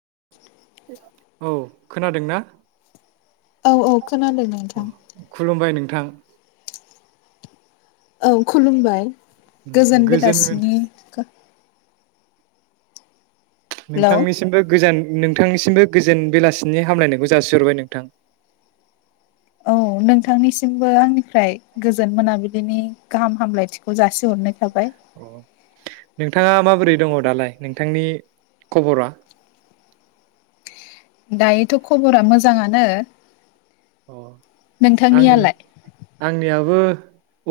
[inaudible] औ खोनादोंना? औ औ खोनादों नोंथां। थां। औ खुलुमबाय गोजोन बेलासिनि हेलौ नोंथांनिसिमबो गोजान नों नोंथांनिसिमबो गोजोन बेलासिनि हामलायनायखौ जासिहरबाय नोंथां। औ नोंथांनिसिमबो आंनिफ्राय गोजोन मोनाबिलिनि गाहाम हामलायथिखौ जासिग हरनाय थाबाय। अ नोंथाङा माबोरै दङ दालाय नोंथांनि खबरा? दायोथ' खबरा मोजाङानो। अ आं नोंथांनियालाय आंनियाबो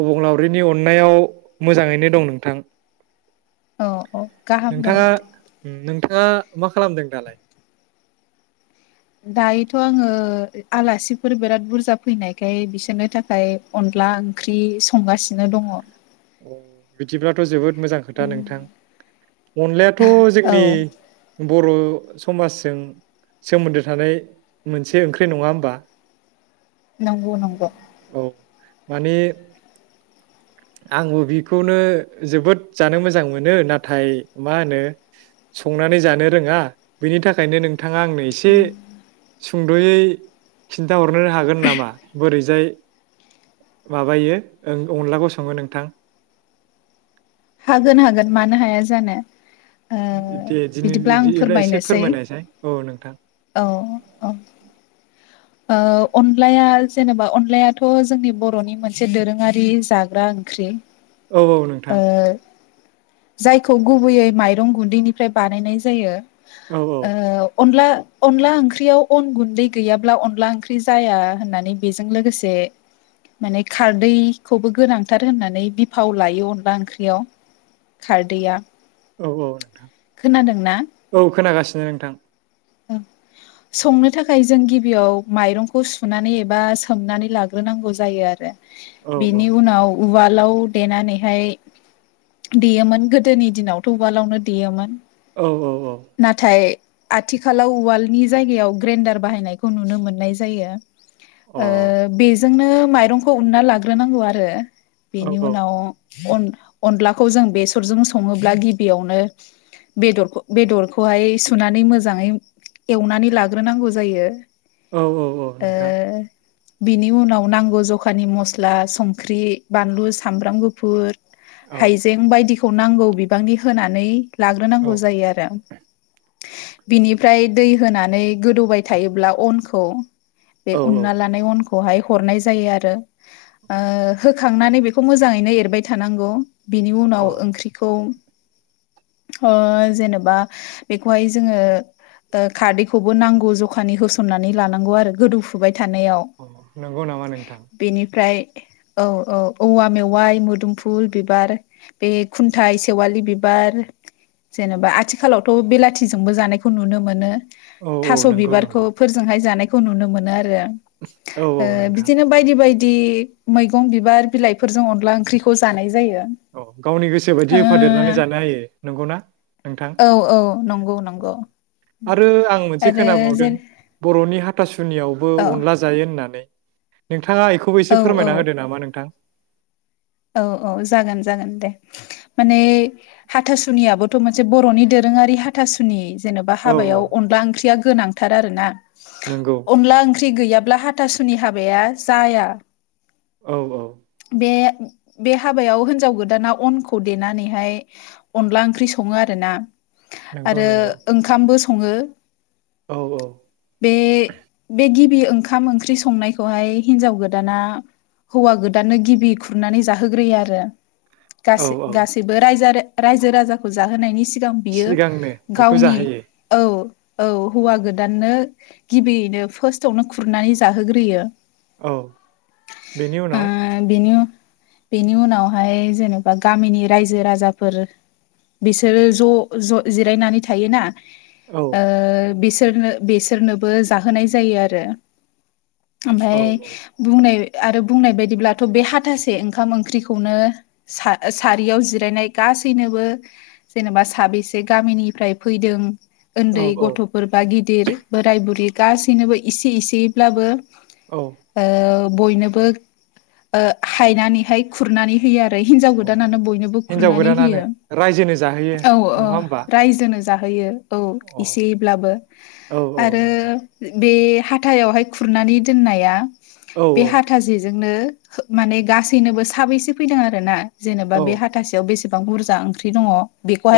अबंलावरिनि अननायाव मोजाङैनो दं नोंथां। औ औ गाहाम नोंथाङा गाहाम दे उम नो नोंथाआ खालामदों दालाय? दायोथ' आङो आलासिफोर बिराद बुरजा फैनायखाय बिसोरनो थाखाय अनला ओंख्रि संगासिनो दङ। अ बिदिबलाथ जोबोद मोजां खोथा नोंथां अनलायाथ औ जोंनि बर समाजजों सोमोन्दो थानाय मोनसे ओंख्रि नङा होमबा? नंगौ नंगौ। औ माने आंबो बिखौनो जोबोद जानो मोजां मोनो नाथाय मा होनो संनानै जानो रोंङा बिनि थाखायनो नोंथाङा आंनो एसे सुंदयै खिन्थाहरनो हागोन नामा बोरैजाय माबायो अनलाखौं संङो नोंथां? हागोन हागोन मानो हाया जानो। ओ दे बिदिब्ला आं दिनैब्ला एसे फोरमायनोसै फोरमायनायसै औ नोंथां। औ औ ओ अनलाया जेनेबा अन अनदलायाथ जोंनि बर'नि मोनसे दोरोंङारि जाग्रा ओंख्रि। औ औ ओ नोंथां। जायखौ गुबैयै माइरं गुन्दैनिफ्राय बानायनाय जायो। औ औ ओ अनला अनला ओंख्रियाव अन गुन्दै गैयाब्ला अब्ला अनला ओंख्रि जाया होननानै बेजों लोगोसे माने खारदैखौबो गोनांथार होननानै बिफाव लायो अनला ओंख्रियाव खारदैया। औ, औ नोंथां खोनादोंना औ खोनागासिनो। नोंथां संनो थाखाय जों गिबियाव माइरंखौ सुनानै एबा सोमनानै लाग्रोनांगौ जायो आरो औ औ बेनि उनाव उवालाव देनानैहाय देयोमोन गोदोनि दिनावथ उवालावनो देयोमोन। औ औ औ। नाथाय आथिखालाव उवालनि जायगायाव ग्रेन्डार बाहायनायखौ नुनो मोननाय जायो। औ अ ओ बेजोंनो माइरंखौ उनना लाग्रोनांगौ आरो औ बिनि उनाव अनलाखौ जों बेसरजों संङोब्ला गिबियावनो बेदर बेदरखौहाय सुनानै मोजां मोजांङै एवनानै लाग्रोनांगौ जायो। औ औ औ ओ नोंथां। बिनि उनाव नांगौ जखानि मस्ला संख्रि बानलु सामब्राम गुफुर औ हाइजें बायदि खौ नांगौ बिबांनि होनानै औ लाग्रोनांगौ जायो आरो। बिनिफ्राय दै होनानै गोदौबाय थायोब्ला अनखौ बे औ उनना लानाय अनखौ खौहाय हरनाय जायो आरो ओ होखांनानै बेखौ मोजाङैनो एरबाय थानांगौ। बेनि उनाव अ ओंख्रिखौ जेनेबा बेखौहाय जोङो खारदैखौबो नांगौ जखानि होसननानै लानांगौ आरो गोदौफुबाय थानायाव अ नंगौ नामा नोंथां बेनिफ्राय औ औ औवा मेवाइ, मोदुमफुल बिबार, बे खुन्थाइ, सेवालि बिबार, जेनेबा आथिखालावथ' बेलाथिजोंबो जानाय खौ नुनो मोनो। औ औ थास' नंगौ बिबारखौ नंगौ फोरजोंहाय जानाय खौ नुनो मोनो आरो आं। औ औ ओ नोंथां बिदिनो बायदि बायदि बिदि मैगं, बिबार, बिलाइफोरजों अनला ओंख्रिखौ जानाय जायो। औ गावनि गोसो बायदि होफादेरनानै जानो ओ हायो नंगौना नोंथां? औ औ नंगौ नंगौ आरो आं मोनसे आरो खोनाबावदों जेन बर'नि [unintelligible] सुनियावबो औ अनला जायो होननानै। [unintelligible] नोंथाङा बेखौबो एसे औ औ फोरमायना होदो नामा नोंथां? औ औ जागोन जागोन। दे माने हाथासुनियाबोथ' मोनसे बर'नि दोरोङारि हाथासुनि जेनेबा औ औ हाबायाव अनदला ओंख्रिया गोनांथार आरोना। नंगौ अनला ओंख्रि गैया ब्ला हाथासुनि हाबाया जाया। औ औ। बे बे हाबायाव हिनजाव गोदाना अनखौ देनानैहाय अनला ओंख्रि सङो आरो ना। नंगौ आरो नंगौ ओंखामबो [unintelligible] सङो औ औ बे बे [unintelligible] बि ओंखाम ओंख्रि संनायखौ हाय हिनजाव गोदाना हौवा गोदाननो गिबि खुरनानै [unintelligible] होग्रोयो आरो औ गासै औ गासैबो रायजो आरो रायजो राजाखौ जाहोनायनि [unintelligible] गां बियो सिगांनो बेखौ गावनि जाहोयो औ औ हौवा गोदाननो गिबियैनो फार्स्टआवनो खुरनानै जाहोग्रोयो। औ बेनि ओ उनाव बेनि बेनि उनावहाय जेनेबा गामिनि रायजो राजाफोर बिसोरो ज ज जिरायनानै थायोना औ ओ बिसो सोरनो बेसोरनोबो जाहोनाय जायो आरो। औ ओमफ्राय बुंनाय आरो बुंनाय बायदिब्लाथ बे हाथासे ओंखाम ओं ख्रिखौनो सा सारियाव जिरायनाय गासैनोबो जेनेबा साबेसे गामिनिफ्राय फैदों औ उन्दै औ गथ'फोर बा गि दिर बोराय बुरि गासैनोबो इसे इसेयैब्लाबो औ ओ। बयनोबो ओ हायनानैहाय खुरनानै होयो आरो। हिनजाव औ गोदानानो बयनोबो हिन्जाव खुरनानै गोदानानो होयो रायजोनो जाहोयो औ नङा ओ होमबा रायजोनो जा जाहोयो। औ अ एसेब्लाबो औ औ आरो नोंथां बे हाथायावहाय खुरनानै दोननाया औ बे हाथासेजोंनो माने गासैनोबो साबैसे फैदों आरोना जेनेबा औ बे हाथासेयाव बेसे गोबां बुरजा ओंख्रि दङ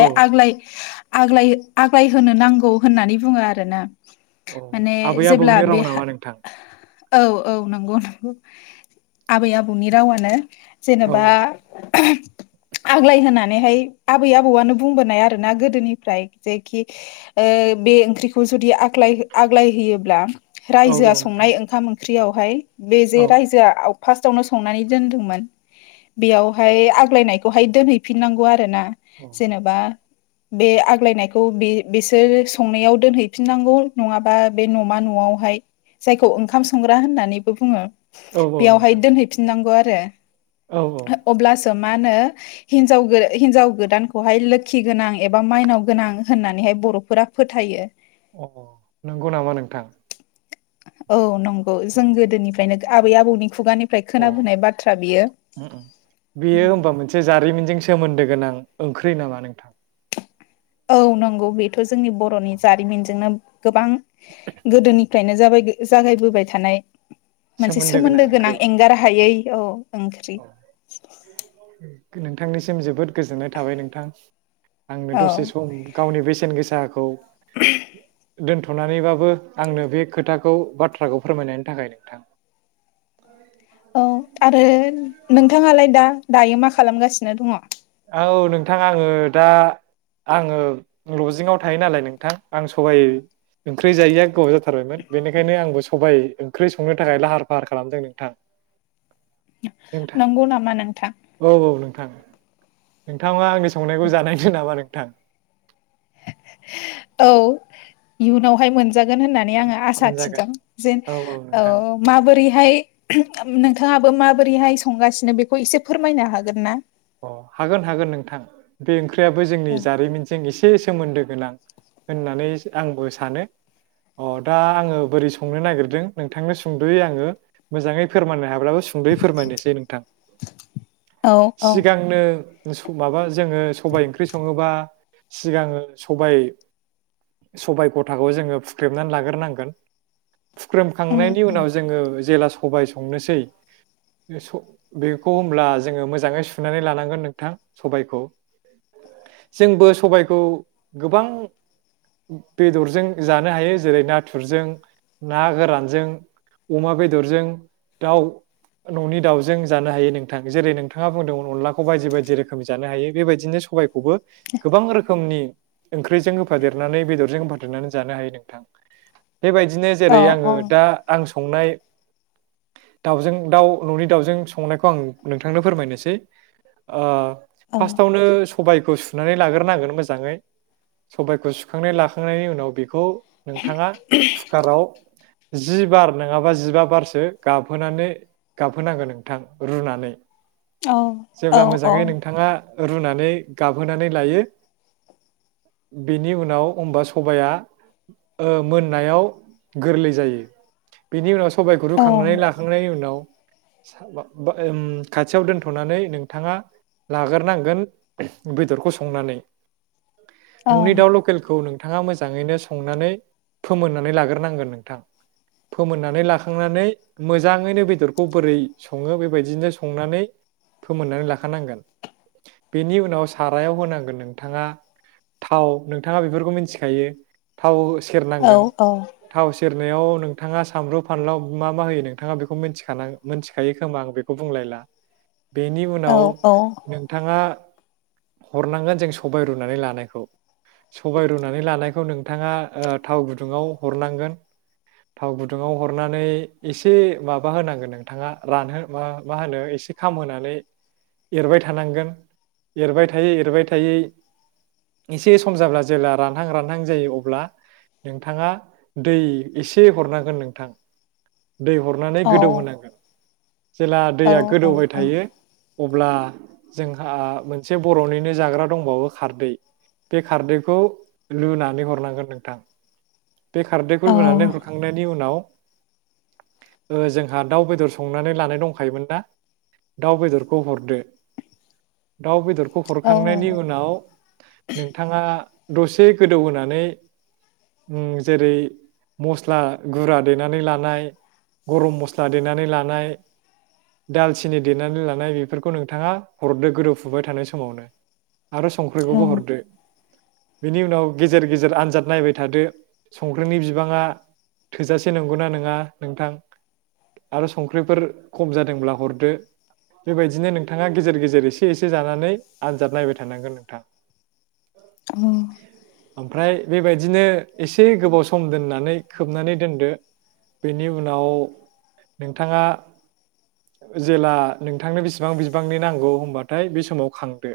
औ आग्लाय आग्लाय आग्लाय होनो नांगौ होननानै बुङो आरो ना। औ आबै आबौनि राव नामा नोंथां। औ औ नंगौ नंगौ आबै आबौनि रावानो। औ जेनेबा आग्लाय होनानैहाय आबै आबौआनो बुंबोनाय आरो ना गोदोनिफ्राय जेखि ओ बे ओंख्रिखौ जुदि आग्लाय आग्लाय होयोब्ला औ रायजोआ औ नोंथां संनाय ओंखाम ओं ख्रियावहाय बे जे औ रायजोआ आव फार्स्टावनो संनानै दोन्दोंमोन बेयावहाय आग्लायनायखौहाय दोनहैफिननांगौ आरो ना। जेनेबा बे आग्लायनायखौ बे बेसोर संनायाव दोनहैफिननांगौ नङाबा बे न'मा न'आवहाय जायखौ ओंखाम संग्रा होननानैबो बुङो। औ औ बेयावहाय नोंथां दोनहैफिननांगौ आरो [unintelligible] औ औ अब्लासो मा होनो हिनजाव हिनजाव गोदानखौहाय लोखि गोनां एबा माइनाव गोनां होननानैहाय बर'फोरा फोथायो। अ नंगौ नामा नोंथां औ नं गौ अ जों गोदोनिफ्रायनो आबै आबौनि खुगानिफ्राय अ खोनाबोनाय बाथ्रा बियो बेयो होमबा मोनसे जारिमिनजों सोमोन्दो गोनां। ओंख्रि नामा नोंथां औ नंगौ बे थ' जोंनि बर'नि अ जारिमिनजोंनो गोबां गोदोनिफ्रायनो जागाय जागायबोबाय थानाय मोनसे सोमोन्दो गोनां एंगार हायै औ ओंख्रि नोंथांनिसिम जोबोद गोजोननाय थाबाय नोंथां। आंनो औ दसे सम गावनि बेसेन गोसाखौ दोन्थ'नानैबाबो आंनो बे खोथाखौ बाथ्राखौ फोरमायनायनि थाखाय नोंथां। औ आरो नोंथांआलाय दा दायो मा खालामगासिनो दङ'? औ नोंथां आङो दा आङो लजिंआव थायो नालाय नोंथां आं सबाइ ओंख्रि जायैया गोबाव जाथारबायमोन बेनिखायनो आंबो सबायाइ ओंख्रि संनो थाखाय लाहार फाहार खालामदों नोंथां। नोंथां नंगौ नामा नोंथां नोंथांङा आंनि संनायखौ जानायनो‌ नामा नोंथां? औ इयुनावहाय मोन जागोन होननानै आङो आसा मोनजागोन थिदों जे औ औ नोंथां माबोरैहाय नोंथाङाबो माबोरैहाय संगासिनो बेखौ? एसे फोरमायनो हागोन ना अ हागोन हागोन नोंथां बे ओख्रियाबो जोंनि जारिमिनजों एसे सोमोन्दो गोनां होननानै आंबो सानो अ दा आङो बोरै संनो नागिरदों नोंथांनो सुंद'यै आङो मोजाङै फोरमायनो हाब्लाबो सुंद'यै फोरमायनोसै नोंथां- औ औ सिगांनो माबा जोङो सबाय ओंख्रि सङोबा सिगाङो सबाय सबाय गथाखौ जोङो फुख्रेमनानै लाग्रोनांगोन उम फुख्रेमखांनायनि उम उनाव जोङो जेला सबाय संनोसै बे खौ होमब्ला जोङो मोजाङै सुनानै लानांगोन नोंथां सबायखौ जोंबो सबायखौ गोबां बेदरजों जानो हायो जेरै नाथुरजों ना गोरानजों अमा बेदरजों दाउ न'नि दाउजों जानो हायो नों थां जेरै नोंथाङा बुंदोंमोन अनलाखौ बायदि बायदि रोखोमनि जानो हायो बेबायदिनो सबायखौबो गोबां रोखोमनि ओंख्रिजों होफादेरनानै बेदरजों होफादेरनानै जानो हायो नोंथां। बेबायदिनो औ जेरै आङो औ दा आं संनाय दाउजों दाउ न'नि दाउजों संनायखौ आं नोंथांनो फोरमायनोसै ओ औ फार्स्टावनो सबायाइखौ सु नानै लाग्रोनांगोन मोजाङै सबायाइखौ सुखांनानै लाखांनायनि उनाव बेखौ नोंथाङा खुकाराव जि बार नङाबा जिबा बारसो गाबहोनानै गाबहोनांगोन नोंथां रुनानै। [inaudible] औ औ जेब्ला औ मोजाङै नोंथाङा रुनानै गाबहोनानै लायो बेनि उनाव होमबा सबाया ओ मोननायाव गोरलै जायो बिनि उनाव सबायाइखौ औ रुखांनानै लाखांनायनि उनाव बा-बा ओम खाथियाव दोनथ'नानै नोंथाङा लाग्रोनांगोन बेदरखौ संनानै। न'नि दाउ लकेलखौ नों थाङा मोजाङैनो संनानै फोमोननानै लाग्रोनांगोन नोंथां फोमोननानै लाखांनानै मोजाङैनो बेदरखौ बोरै सङो बेबायदिनो संनानै फोमोननानै लाखानांगोन बेनि उनाव सारायाव होनांगोन नोंथाङा थाव नोंथाङा बेफोरखौ मिथिखायो थाव सेरनांगोन औ थाव से रनायाव नोंथाङा सामब्रु फानलाव मा मा होयो नोंथाङा बेखौ मिथिखान मिथिखायो खोमा आं बेखौ बुंलायला [inaudible] [inaudible] बेनि औ उनाव औ नोंथाङा हरनांगोन जों सबाय रुनानै लानायखौ सबाय रुनानै लानायखौ नोंथाङा ओ थाव गुदुङाव हरनांगोन थाव गुदुङाव हरनानै एसे माबा होनांगोन नोंथाङा रानहो मा मा होनो एसे खामहोनानै एरबाय थानांगोन एरबाय थायै एरबाय थायै एसे सम जाब्ला जेब्ला रानहां रानहां जायो अब्ला नोंथाङा दै एसे हरनांगोन नोंथां। दै हरनानै औ गोदौ होनांगोन। जेला दैया औ गोदौबाय थायो अ ब्ला जोंहा मोनसे बर'निनो जाग्रा दंबावो खारदै बे खारदैखौ लुनानै हरनांगोन नोंथां। बे औ खारदैखौ लुनानै हरखांनायनि उनाव ओ जोंहा दाउ बेदर संनानै लानाय दंखायोमोन ना दाउ बेदरखौ हरदो दाउ बेदर खौ औ हरखांनायनि उनाव नोंथाङा दसे गोदौहोनानै ओम जेरै मस्ला गुरा देनानै लानाय, गरम मस्ला देनानै लानाय दालचिनि देनानै लानाय बेफोरखौ नोंथाङा हरदो गोदौफुबाय थानाय समावनो। आरो संख्रिखौबो हरदो। बेनि उनाव गेजेर गेजेर आनजाद नायबाय थादो संख्रिनि बिबाङा थोजासे नंगौ ना नङा नोंथां आरो संख्रिफोर खम जादोंब्ला हरदो बेबायदिनो नोंथाङा गेजेर गेजेर एसे एसे जानानै आनजाद नायबाय थानांगोन नोंथां। ओमफ्राय बेबायदिनो एसे गोबाव सम दोननानै खोबनानै दोनदो बेनि उनाव नोंथाङा जेला नोंथांनो बेसिबां बिबांनि नांगौ होमबाथाय बे समाव खांदो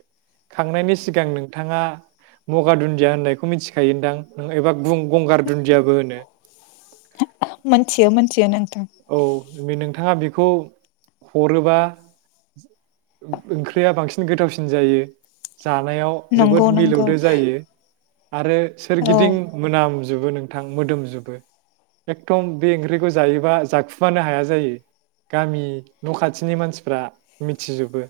खांनायनि सिगां नोंथाङा मगार दुन्दिया होननायखौ मिथिखायो दां एबा गंगार दुन्दियाबो होनो। मोनथियो मोनथियो नों औ बे नों थाङा बेखौ हरोबा ओंख्रिया बांसिन गोथावसिन जायो। जानायाव नंगौ जोबोद नंगौ मिलौदो जायो। आरो औ सोरगिदिं मोनाम जोबो नोंथां मोदोमजोबो। एकदम बे ओंख्रिखौ जायोबा जाखुमानो हाया जायो गामि न' खाथिनि मानसिफ्रा मिथिजोबो।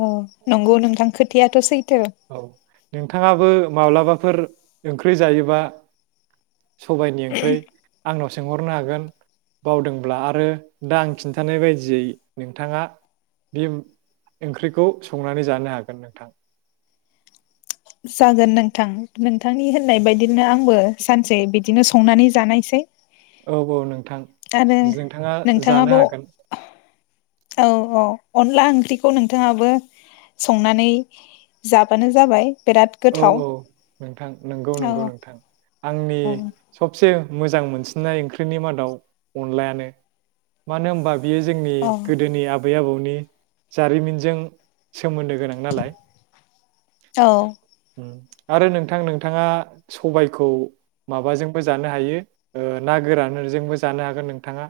अ नंगौ नोंथां खोथायाथ' सै औ। नोंथाङाबो माब्लाबाफोर ओंख्रि जायोबा सबाइनि ओंख्रै। आंनाव सोंहरनो हागोन बावदोंब्ला आरो दा आं खिन्थानाय बायदियै नोंथाङा बे ओंख्रिखौ संनानै जानो हागोन नोंथां। जागोन नोंथां नों थांनि होननाय बायदिनो आंबो सानसे बिदिनो संनानै जानायसै। औ औ नोंथां नोंथाङा जानो नोंथाङाबो हागोन। औ औ अनला ओंख्रिखौ नोंथाङाबो संनानै जाबानो जाबाय। बिराद औ गोथाव औ नोंथां नोंगौ औ नोंगौ नोंथां। आंनि औ सबसे मोजां मोनसिननाय ओंख्रिनि मादाव अनलायानो मानो होमबा बियो जोंनि गोदोनि आबै आबौनि नि जारिमिनजों सोमोन्दो गोनां नालाय। औ। आरो नोंथां नोंथाङा सबायाइखौ माबाजोंबो जानो हायो ना गोरानजोंबो जानो हागोन नोंथाङा।